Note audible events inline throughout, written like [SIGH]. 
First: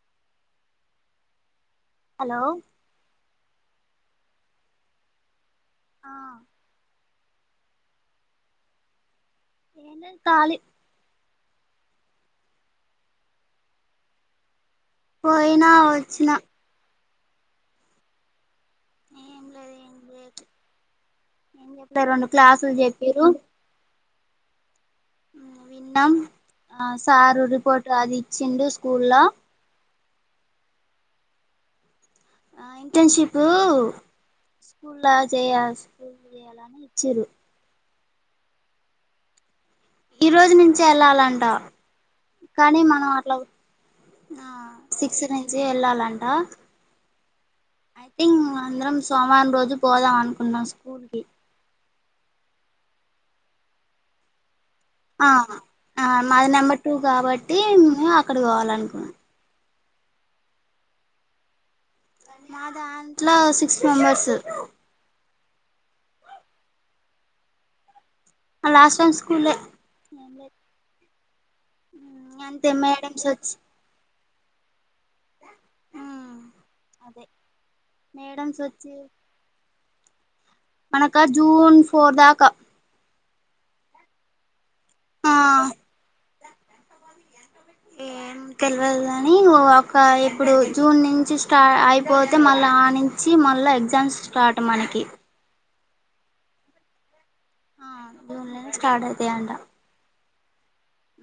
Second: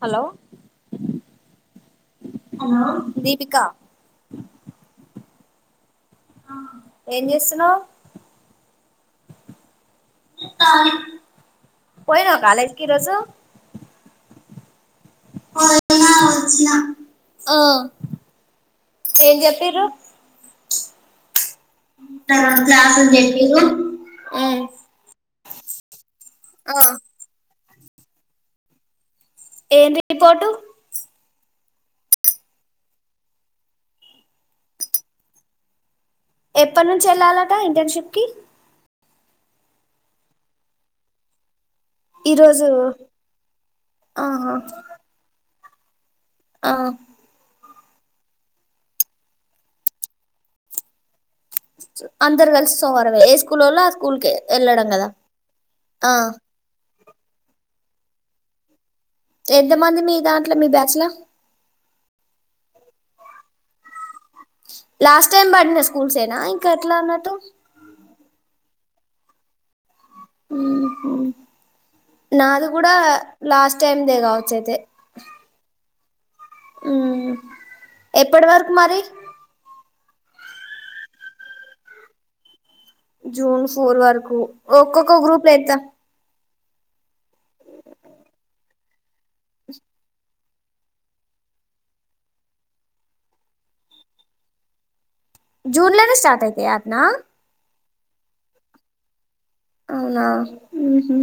Hello hello Deepika [INAUDIBLE] ఆ ఏం చేస్తున్నావ్ ఏం లేదు కాలి పోయినవ కాలేజ్ కి ఈరోజు పోయినా వచ్చిన ఓ ఏం లేదు చెప్పిరు ఏం చేయట్లే ఏం చెప్పలే రెండు ఆ క్లాసులు చెప్పిరు ఊ విన్నాం ఆ సారు రిపోర్ట్ రాసిచ్చిండు స్కూల్ ల ఏం రిపోటు ఆ ఇంటర్న్షిప్ స్కూల్లా చేయాల్సిం ఎప్పట్నుంచి ఎళ్ళాలట ఇంటర్న్షిప్ కి ఈ రోజు నుంచే ఎళ్ళాలంట ఈరోజు కానీ మనం అట్ల ఆ ఆహా సిక్స్ నుంచి ఎళ్ళాల ఆ ఐథింగ్ అందరం సోమవారం రోజు పోదాం అనుకున్నాం స్కూల్ కి అందరు కలిసి సోమవావరమే ఏ స్కూలోళ్ళు ఆ స్కూల్కే ఆ మాది నెంబర్ టూ కాబట్టి మేం అక్కడ పోవాల అనుకున్నా ఎంత మంది మీ దాంట్లో మీ బ్యాచ్ ల మా దాంట్ల సిక్స్ మెంబర్స్ లాస్ట్ టైమ్ పడినా స్కూల్స్ ఏనా ఇంకా ఎట్లా అన్నట్టు లాస్ట్ టైమ్ స్కూలే ఉ నాది అంతే కూడా మేడమ్స్ వచ్చి లాస్ట్ టైమ్ దే కావచ్చు అయితే ఊ అదే ఎప్పటి వరకు మరి మనకా జూన్ ఫోర్ దాకా జూన్ ఫోర్ వరకు ఒక్కొక్క ఆ గ్రూప్లో ఎంత తెల్వదు గాని ఒక ఇప్పుడు జూన్ నుంచి స్టార్ అయిపోతే మళ్ళీ ఆ నుంచి మళ్ళ ఎగ్జాంస్ స్టాట్ మనకి జూన్ లోనే స్టార్ట్ అయితాయ్ అట్నా ఆ జూన్ లోనే స్టార్ట్ అయితాయంట అవునా ఊహు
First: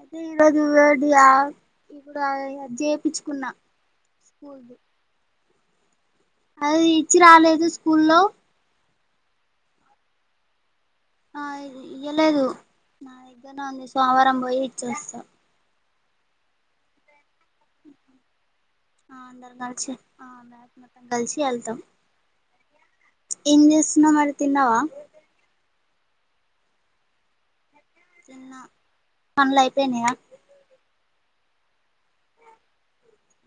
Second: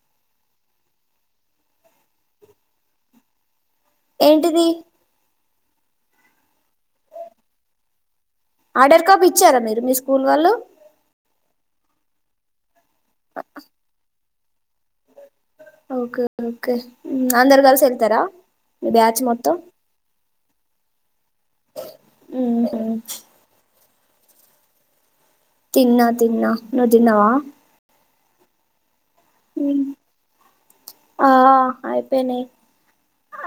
అదే ఈరోజు ఇది ఆ ఇప్పుడు అది చేపిచ్చుకున్నా ఏంటిది అది ఇచ్చి రాలేదు స్కూల్లో ఆర్డర్ కాపీ ఇచ్చారా మీరు మీ స్కూల్ వాళ్ళు ఆ ఇది ఇయ్యలేదు నా దగ్గరనే ఉంది సోమవారం పోయి ఇచోస్తా ఓకే ఓకే అందరు కలిసి ఎల్తార ఆ అందరం కలిసి ఆ బ్యాచ్ మొత్తం కలిసి వెళ్తాం ఊ ఇంగా మరి తిన్నావా తిన్నా తిన్నా నువ్వు తిన్నావా తిన్నా పన్లు అయిపోయినయా ఆ అయిపోయినయి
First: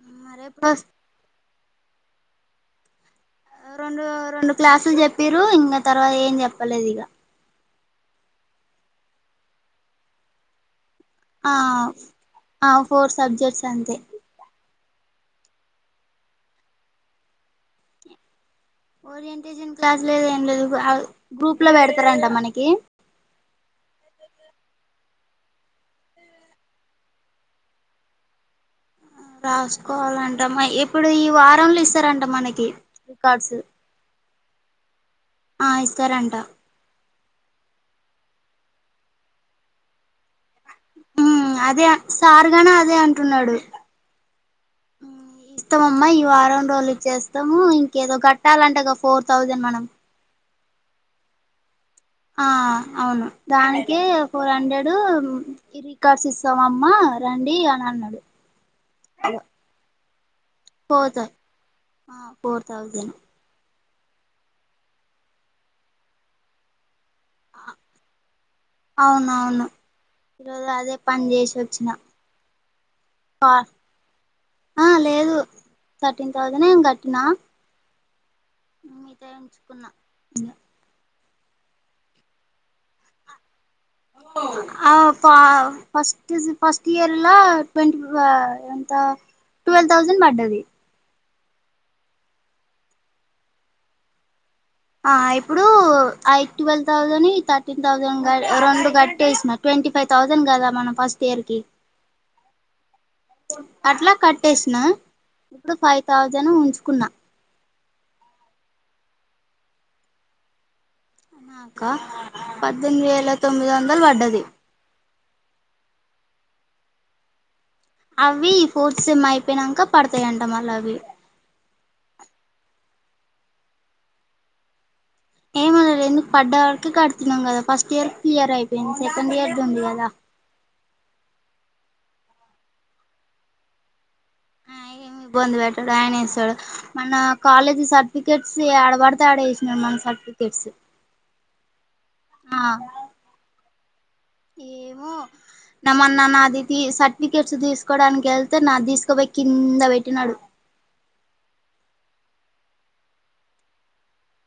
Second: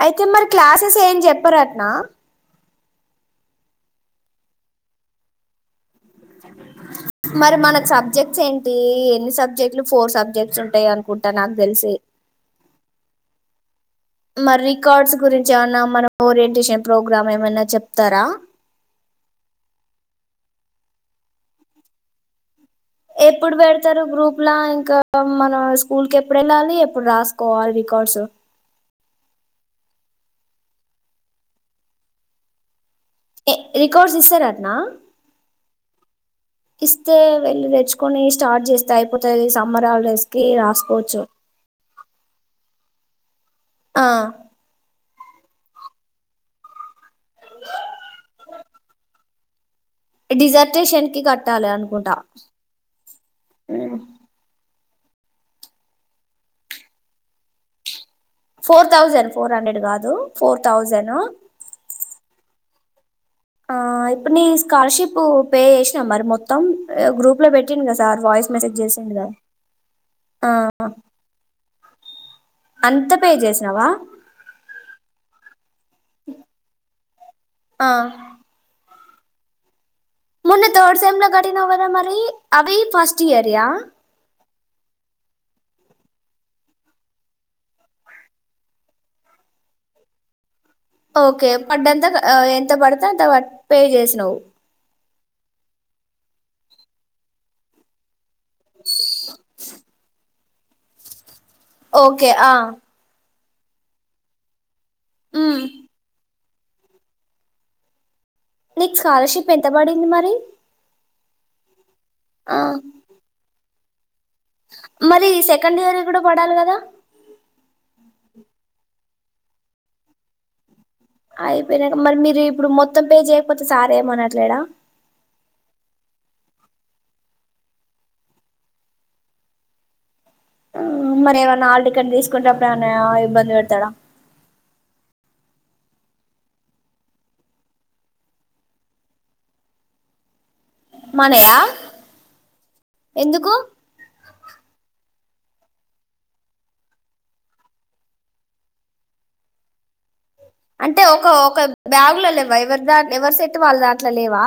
అయితే మరి రేపు క్లాసెస్ ఏం చెప్పరు అట్నా రెండు రెండు క్లాసులు చెప్పీరు ఇంగ తర్వాత ఏం చెప్పలేదు ఇగా మరి మనకు సబ్జెక్ట్స్ ఏంటీ ఎన్ని సబ్జెక్ట్లు ఫోర్ సబ్జెక్ట్స్ ఉంటాయి అన ఆఆ ఫోర్ సబ్జెక్ట్స్ అంతే కార్డ్స్ గురించి ఏమన్నా మన ఓరియంటేషన్ ప్రోగ్రామ్ ఏమన్నా చెప్తారా ఓరియంటేషన్ క్లాస్ లేదు ఏం లేదు అద్ గ్రూప్ లో పెడతారంట మనకి ఇలా ఇంకా మన స్కూల్ కి ఎప్పుడు వెళ్ళాలి ఎప్పుడు రాసుకోవాలి రికార్డ్స్ రాసుకోవాలంట ఎప్పుడు ఈ వారంలో ఇస్తారంట మనకి రికార్డ్స్ ఏ రికార్డ్స్ ఇస్తారత్నా ఆ ఇస్తారంట స్తే వెళ్ళి తెచ్చుకొని స్టార్ట్ చేస్తే అయిపోతుది ఈ సమ్మర్ ఆే అదే సార్గానే అదే అంటున్నాడు ఆ ఇస్తామమ్మా ఈ వారం రోజులు ఇచ్చేస్తాము ఇంకేదో కట్టాలంటే ఒక ఫోర్ థౌసండ్ మనం డిజర్టేషన్ కి సేమ్ కి కట్టాలి అనుకుంట ఆ అవును దానికి ఫోర్ హండ్రెడ్ రికార్స్ ఇస్తాం అమ్మ రండి అని అన్నాడు ఫోర్ థౌజండ్ ఫోర్ హండ్రెడ్ కాదు ఫోర్ థౌజండ్ పోత ఫోర్ థౌజండ్ ఇప్పుడు నీ స్కాలర్షిప్ పే చేసినా మరి మొత్తం గ్రూప్ లో పెట్టిండు కదా సార్ వాయిస్ మెసేజ్ చేసిడు కదా అవునవును ఆ ఈరోజు అదే పని చేసి వచ్చిన అంత పే చేసినావా ఆ లేదు థర్టీన్ తౌసండే ఏం కట్నా ఆ మిగతా ఉంచుకున్నా మన్న తర్డ్ సెమ్ లో కటినవ్ కదా మరి అవి first year yeah first first ఇయర్లా ట్వంటి ఎంత ట్వెల్వ్ థౌజండ్ పడ్డది ఓకే పడ్డంతా ఎంత పడితే అంత పే చేసినవు ఆ ఇప్పుడు ఐ ట్వెల్వ్ థౌసండ్ థర్టీన్ థౌసండ్ రెండు కట్టేసిన ట్వంటీ ఫైవ్ థౌసండ్ కదా మనం ఫస్ట్ ఇయర్ కి ఓకే ఆ అట్లా కట్టేసిన ఉమ్ ఇప్పుడు ఫైవ్ థౌజండ్ ఉంచుకున్నా నీకు స్కాలర్షిప్ ఎంత పడింది మరి అనాక ఆ పద్దెనిమిది వేల తొమ్మిది వందలు పడ్డది మరి సెకండ్ ఇయర్ కూడా పడాలి కదా అవి ఈ ఫోర్త్ సిమ్ అయిపోయినాక పడతాయింట మళ్ళ అవి అయిపోయినాక మరి మీరు ఇప్పుడు మొత్తం పే చేయకపోతే సార్ ఏమనట్లేడా ఏమనలేదు ఎందుకు పడ్డ వాళ్కి కడుతున్నాం కదా ఫస్ట్ ఇయర్ క్లియర్ అయిపోయింది సెకండ్ ఇయర్ ద ఉంది కదా మరి ఏమైన్నా ఆళ్ కెన్ తీసుకుంటే అప్పుడు ఏమైనా ఇబ్బంది పెడతాడా ఇబ్బంది పెట్టాడు ఆయన వస్తాడు మన కాలేజీ సర్టిఫికెట్స్ ఆడబడితే ఆడసినాడు మన సెట్స్ ఎందుకు ఏమో నామన్న నాది సర్టిఫికేట్స్ తీసుకోవడానికి వెళ్తే నా తీసుకుపోయి కింద పెట్టినాడు అంటే ఒక ఒక బ్యాగు్ లో లేవా ఎవరి దా ఎవరి సెట్టు వాళ్ళ దాంట్లో లేవా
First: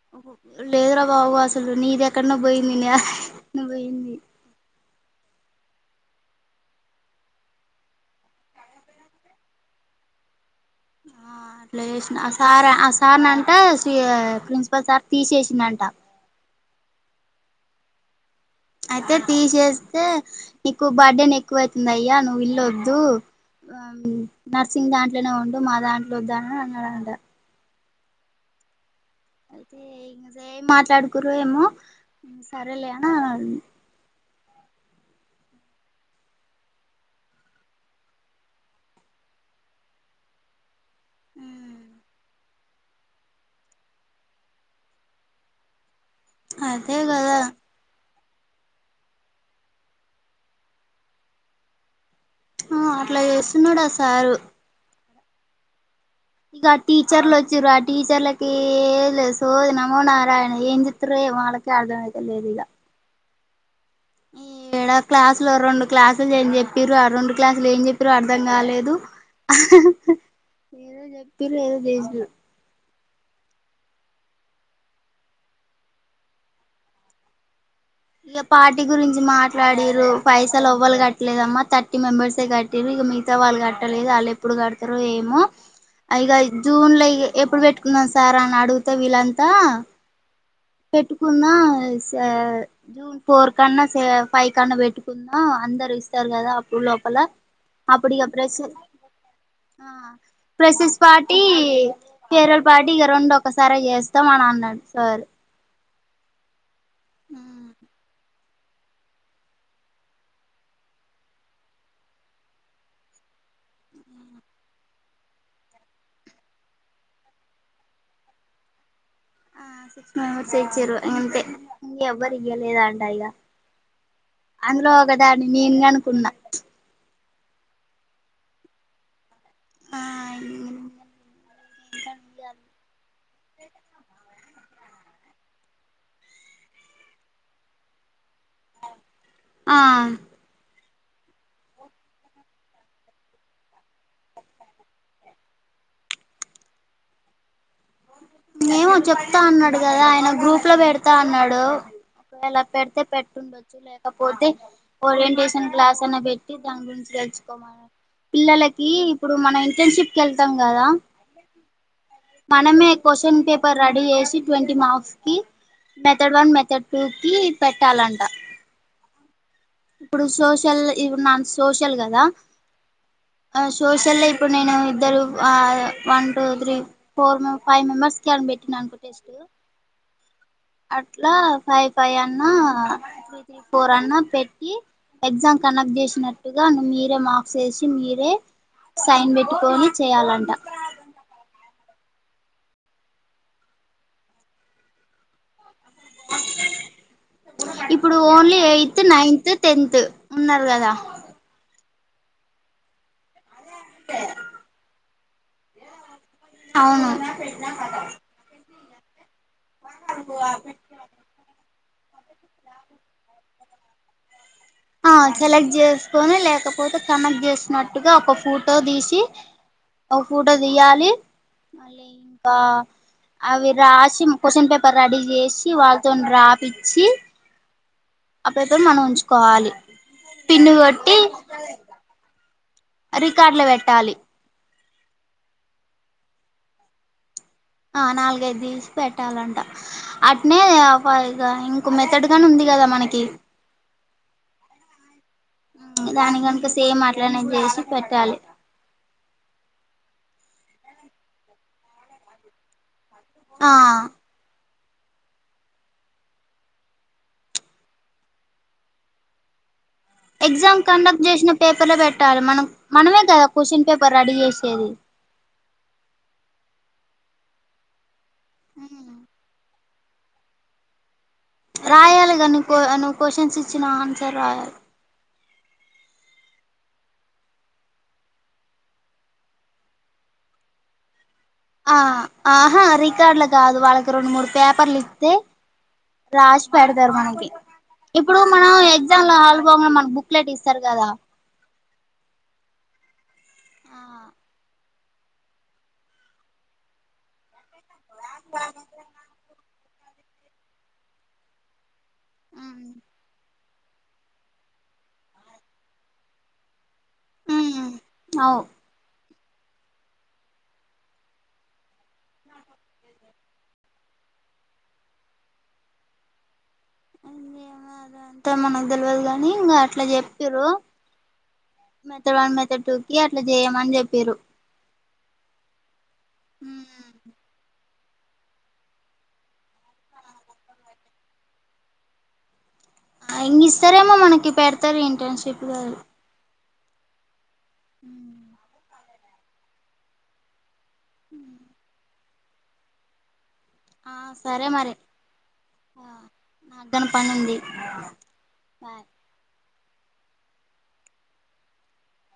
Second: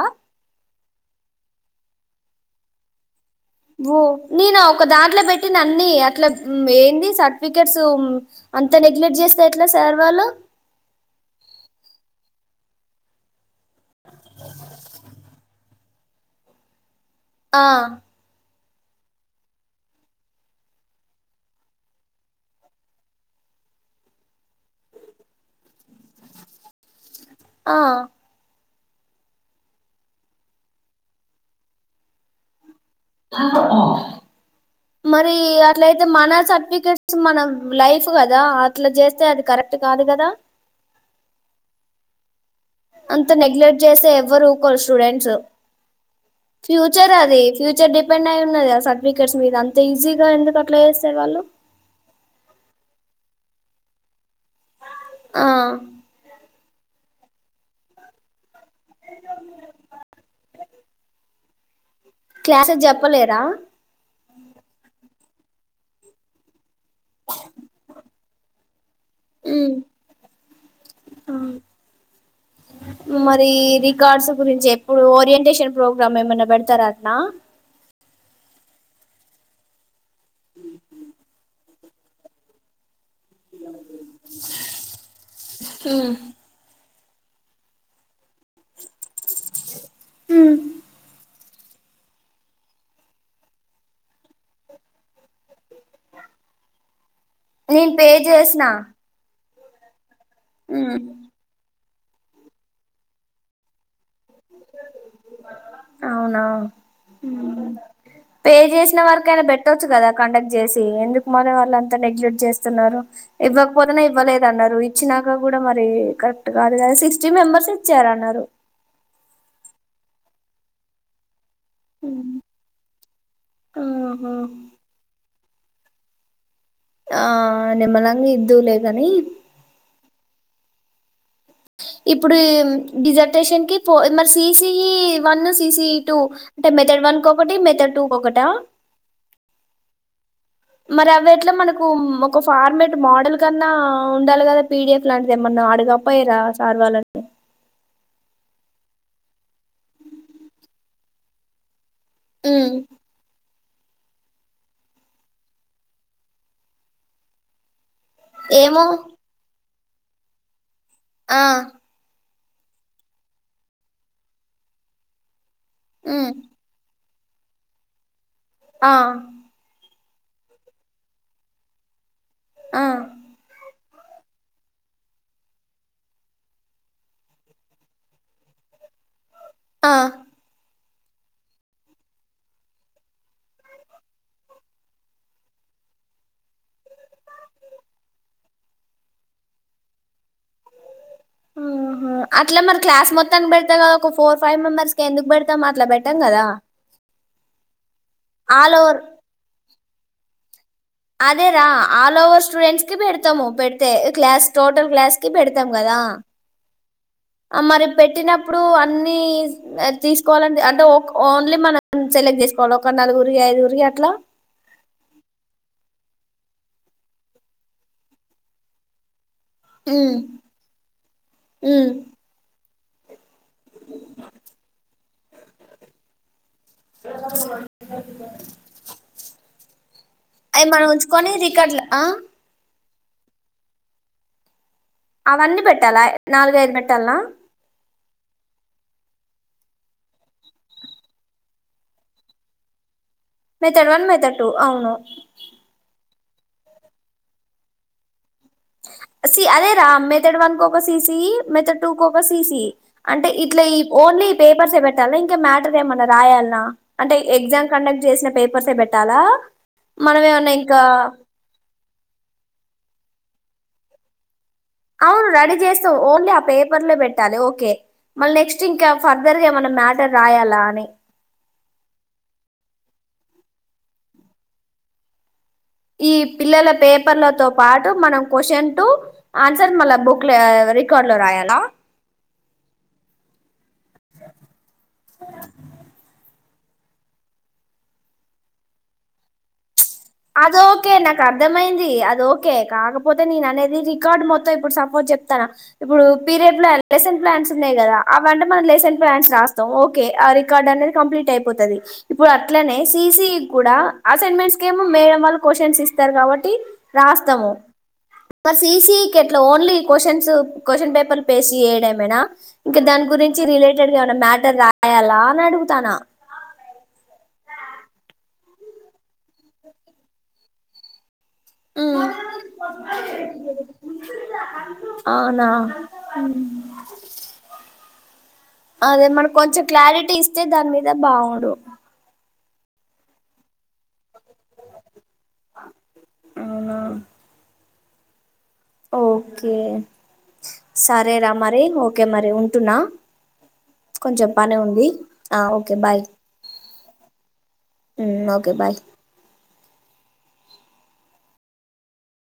లేదురా బాబు అసలు నీ ఇది ఎక్కడన పోయింది ఓ పోయింది నెనా ఒక దాంట్లో పెట్ అే అన్న అట్లా ఏంది సర్టిఫికెట్స్ అంత నెగ్లెక్ట్ చేస్తా ఎట్లా సార్ వాళ్ళు ఆ అట్లేచేసిన అసార్ అ శీ ప్రిన్సిపల్ సార్ తీసేసిందంట అ అయితే టీ చేస్తే నీకు బర్త్డే ఎక్కువ అవుతుంది అయ్యా నువ్వు ఇల్లొద్దు ఆ నర్సింగ్ దాంట్లోనే ఉండు మా దాంట్లో వద్దా అని అన్నాదంట ఆ అయితే ఇంక మాట్లాడుకురు ఏమో సరేలే అన్నాడు. మరి అట్లయితే మన సర్టిఫికెట్స్ మన లైఫ్ కదా అట్లా చేస్తే అది కరెక్ట్ కరెక్ట్ కాదు కదా హ్మ్ అంత నెగ్లెక్ట్ చేసే ఎవ్వరు స్టూడెంట్స్ అదే ఫ్యూచర్ కదా అది ఫ్యూచర్ డే డిపెండ్ అయి ఉన్నది ఆ సర్టిఫికెట్స్ మీద అంత ఈజీగా ఎందుకు అట్లా చేస్తారు వాళ్ళు ఆ అట్లా చేస్తున్నాడు ఆ సారు ఆ ఇక ఆ టీచర్లు వచ్చిరు ఆ టీచర్ల ఏం లేదు సోది నమోనారాయణ ఏంచెప్తరో ఏమో వాళ్ళకే అర్ధం అయి క్లాసెస్ చెప్పలేరా ఈ ఏడా క్లాసులు రెండు క్లాసులు నేను చెప్ చెప్పిరు ఆ రెండు క్లాసులు ఏం చెప్పిరో అర్థం కాలేదు ఏదో చెప్పిరు ఏదో చేసిరు మరి రికార్డ్స్ గురించి ఎప్పుడు ఓరియంటేషన్ ప్రోగ్రామ్ ఏమైనా పెడతారా అటనా ఇక పార్టీ గురించి మాట్లాడిరు పైసలు ఎవ్వలు కట్టలేదమ్మా త థర్టీ మంబర్స్ కట్టిరు ఇంక మీ మిగతా వాళ్ళు కట్టలేదు ఆళ్ళు ఎప్పుడు కడతారు ఏమో ఇక జూన్ లో ఎప్పుడు పెట్టుకున్నాం సార్ అని అడుగుతే వీళ్ళంతా హ్మ్ అన్నా సా జూన్ ఫోర్ కన్నా ఫైవ్ కన్నా పెట్టుకుందాం అ దరు ఇస్తారు కదా అప్పుడు లోపల నేను పే అప్పుడియప్పుడే చేసిన స ఆ ఫ్రెషర్స్ పార్టీ ఫేర్వల్ పార్టీ ఇక రెండు ఒకసారే చేస్తాం అని అన్నాడు సార్ అవునా హ్మ్ పే చేసిన వరకైనా పెట్టొచ్చు కదా కండక్ట్ చేసి ఎందుకు మరి వాళ్ళు అంతా నెగ్లెక్ట్ చేస్తున్నారు ఇవ్వకపోతేనా ఇవ్వలేద అన్నారు ఇచ్చినాక కూడా మరి కరెక్ట్ కాదు కద సిక్స్టీ మెంబర్స్ ఇచ్చారన్నారు ఆ సిక్స్ మెంబర్స్ యిచ్చరు అంతే ఎవ్వరు ఇవ్వలేద్ అంట ఇగ ఆహా అందులో ఒక డా నేన్ గానీ కొన్నా ఆ నిమ్మలంగా ఇద్దులే గానీ ఆ [UNINTELLIGIBLE] ఇప్పుడిమ్ డిజర్ట్ పేషేన్ట్ మరి ససిఈ వన్ సిసిఈ టూ అంటే మెథడ్ వన్ క ఒకటి మెథడ్ టూ కొకట ఆ మరి అవి ఎట్లా మనకు ఒక ఫార్మేట్ మోడల్ కన్నా ఉండాలి కదా పీడిఎఫ్ లాంటిది ఏమన్నా ఆడకపోయరా సార్ వాళ్ళని ఏమో చెప్తా అన్నాడు కదా ఆయన గ్రూప్ లో పెడతా అన్నాడు ఒకవేళ ఉమ్ పెడితే పెట్టుండొచ్చు లేకపోతే ఓరియంటేషన్ క్లాస్ అని పెట్టి దాని గురించి తెలుచుకోమను ఏమో పిల్లలకి ఇప్పుడు మనం ఇంటర్న్షిప్ కి వెళ్తాం కదా ఆ మనమే క్వశ్చన్ పేపర్ రెడీ చేసి ట్వంటీ మార్క్స్ కి ఉమ్ మెథడ్ వన్ మెథడ్ టూకి పెట్టాలంట ఆ ఇప్పుడు సోషల్ ఇప్పుడు నా సోషల్ కదా ఆ సోషల్ల్లో ఇప్పుడు నేను ఇద్దరు ఆ one two three four five మెంబర్స్కి అని పెట్టినా ఇంకో టెస్టు ఆ అట్లా ఫైవ్ ఫైవ్ అన్నా, త్రీ ఫోర్ అన్నా పెట్ ఈ ఎగ్జామ్ కండక్ట్ చేసినట్టుగా ను మీరే మార్క్స్ వేసి మీరే సైన్ పెట్టుకొని చేయాలంట ఉహు అట్ల మరి క్లాస్ మొత్తానికి పెడతే కదా, ఒక ఫోర్ ఫైవ్ మెంబర్స్కే ఎందుకు పెడతాం? అట్లా పెట్టాం కదా ఇప్పుడు only all over eighth, ninth, tenth ఉన్నరు. అదేరా ఆల్ ఓవర్ స్టూడెంట్స్ కి పెడతము పెడితే, క్లాస్ టోటల్ క్లాస్ కి పెడతాం కదా అవును మరి పెట్టినప్పుడు అన్ని తీసుకోవాలని అంటే ఓక్ ఓన్లీ మన మ సెలెక్ట్ చేసుకోవాల, ఒక నాలుగురి ఐదుగురి అట్లా ఆ సెలెక్ట్ చేసుకొని లేకపోతే కనెక్ట్ చేసినట్టుగా ఒక ఫోటో తీసి ఒక పూట తియ్యాలి, మళ్ళీ ఇంకా అవి రాసి క్వశ్చన్ పేపర్ రెడీ చేసి వాళ్ళతోని రాపిచ్చి ఆ పేపర్ మనం ఉంచుకోవాలి. అయి పిన్ను మనం ఉంచుకొని రికర్డు ఆ రికార్డుల పెట్టాలి. అవన్నీ పెట్టాలా, నాలుగైదు పెట్టాల్నా? ఆ నాలుగైదు తీసి పెట్టాలంట, అట్నే ఇ ఇంకో మెతడ్ గని ఉంది. గదా మనకి మెథడ్ వన్, మెథడ్ టు అవును. దాని కనుక సేమట్లనే చేసి పెట్టాలి. సి అదేరా, మెథడ్ వన్ కోక సీసి, మెథడ్ టూ కోక సీసి అంటే ఇట్లా ఆ ఈ ఓన్లీ పేపర్సే పెట్ పెట్టాలా ఇంకా మ్యాటర్ ఏమన్నా రాయాల్నా? అంటే ఎగ్జామ్ కండక్ట్ చేసిన పేపర్సే పెట్టాలా? మనం ఏమన్నా ఎగ్జామ్ ఇంకా కండక్ట్ చేసిన పేపర్ లో పెట్టాలి మనం, మనమే కదా క్వశ్చన్ పేపర్ రెడీ చేసి అవును రెడీ చేస్తవ్ ఓన్లీ ఆ పేపర్లో పెట్టాలి ఓకే. మళ్ళ నెక్స్ట్ ఇంకా ఫర్దర్గా ఏమన్నా మ్యాటర్ రాయాలా అని. రాయాలిగా నువు నువ్వు క్వశ్చన్స్ ఇచ్చిన ఆన్సర్ రాయాలి. ఈ పిల్లల పేపర్లతో పాటు మనం క్వశ్చన్ టు ఆన్సర్ మళ్ళ బుక్ ల రికార్డులో రాయాలి ఆ ఆహా రికార్డుల కాదు, వాళ్ళకి రెండు మూడు పేపర్లు ఇత్తే రాసి పెడతరు మనకి, ఇప్పుడు మనం ఎగ్జామ్ లో హల్ అదోకే నాకు అర్థమయింది, అదోకే కాకపోతే నేననేది రికార్డు మొత్తం ఇప్పుడు సప్ మోజ్ చెప్తనా? ఇప్పుడు పీరియడ్ ప్లాన్ లెసన్ ప్లాన్స్ ఉన్నయి కదా అవంటే మనం లేసెన్ ప్లాన్స్ రాస్తాం ఓకే, ఆ రికార్డ్ అన్నది కంప్లీట్ అయిపోతది. ఇప్పుడు అట్లనే ససి కూడా అసైన్మెంట్స్ కేమో మేడం వాళ్ళు క్యూస్షన్స్ ఇస్తరు కాబట్టి రాస్తము ఒక అవు సిసీ కెట్లా ఓన్లీ క్వశ్చన్స్, క్వశ్చన్ పేపర్లు పేస్ట్ చేయడమేనా, ఇంకా దాని గురించి రిలేటెడ్ గా ఏమన్నా మ్యాటర్ రాయాలనడుగుతాన్న ఏమో అదంతా మనకు తెలియదు కానీ ఇంగ అట్ల చెప్పిర్రు. మెథడ్ వన్ మెథడ్ టూ కి అట్లా చేయమని చెప్పిర్రు. అవునా ఉమ్ అదే మనం కొంచెం క్లారిటీ ఇస్తే దాని మీద బాగుండు ఇంగిస్తరేమో మనకి పెడతరు ఇంటర్న్షిప్ గా అవునా ఉమ్ ఓకే సరేరా మరి, ఓకే మరి ఉంటున్నా ఆ కొంచం పని సరే ఉంది, ఆ ఓకే బాయ్ నాగని పని ఉంది ఊ ఓకే బాయ్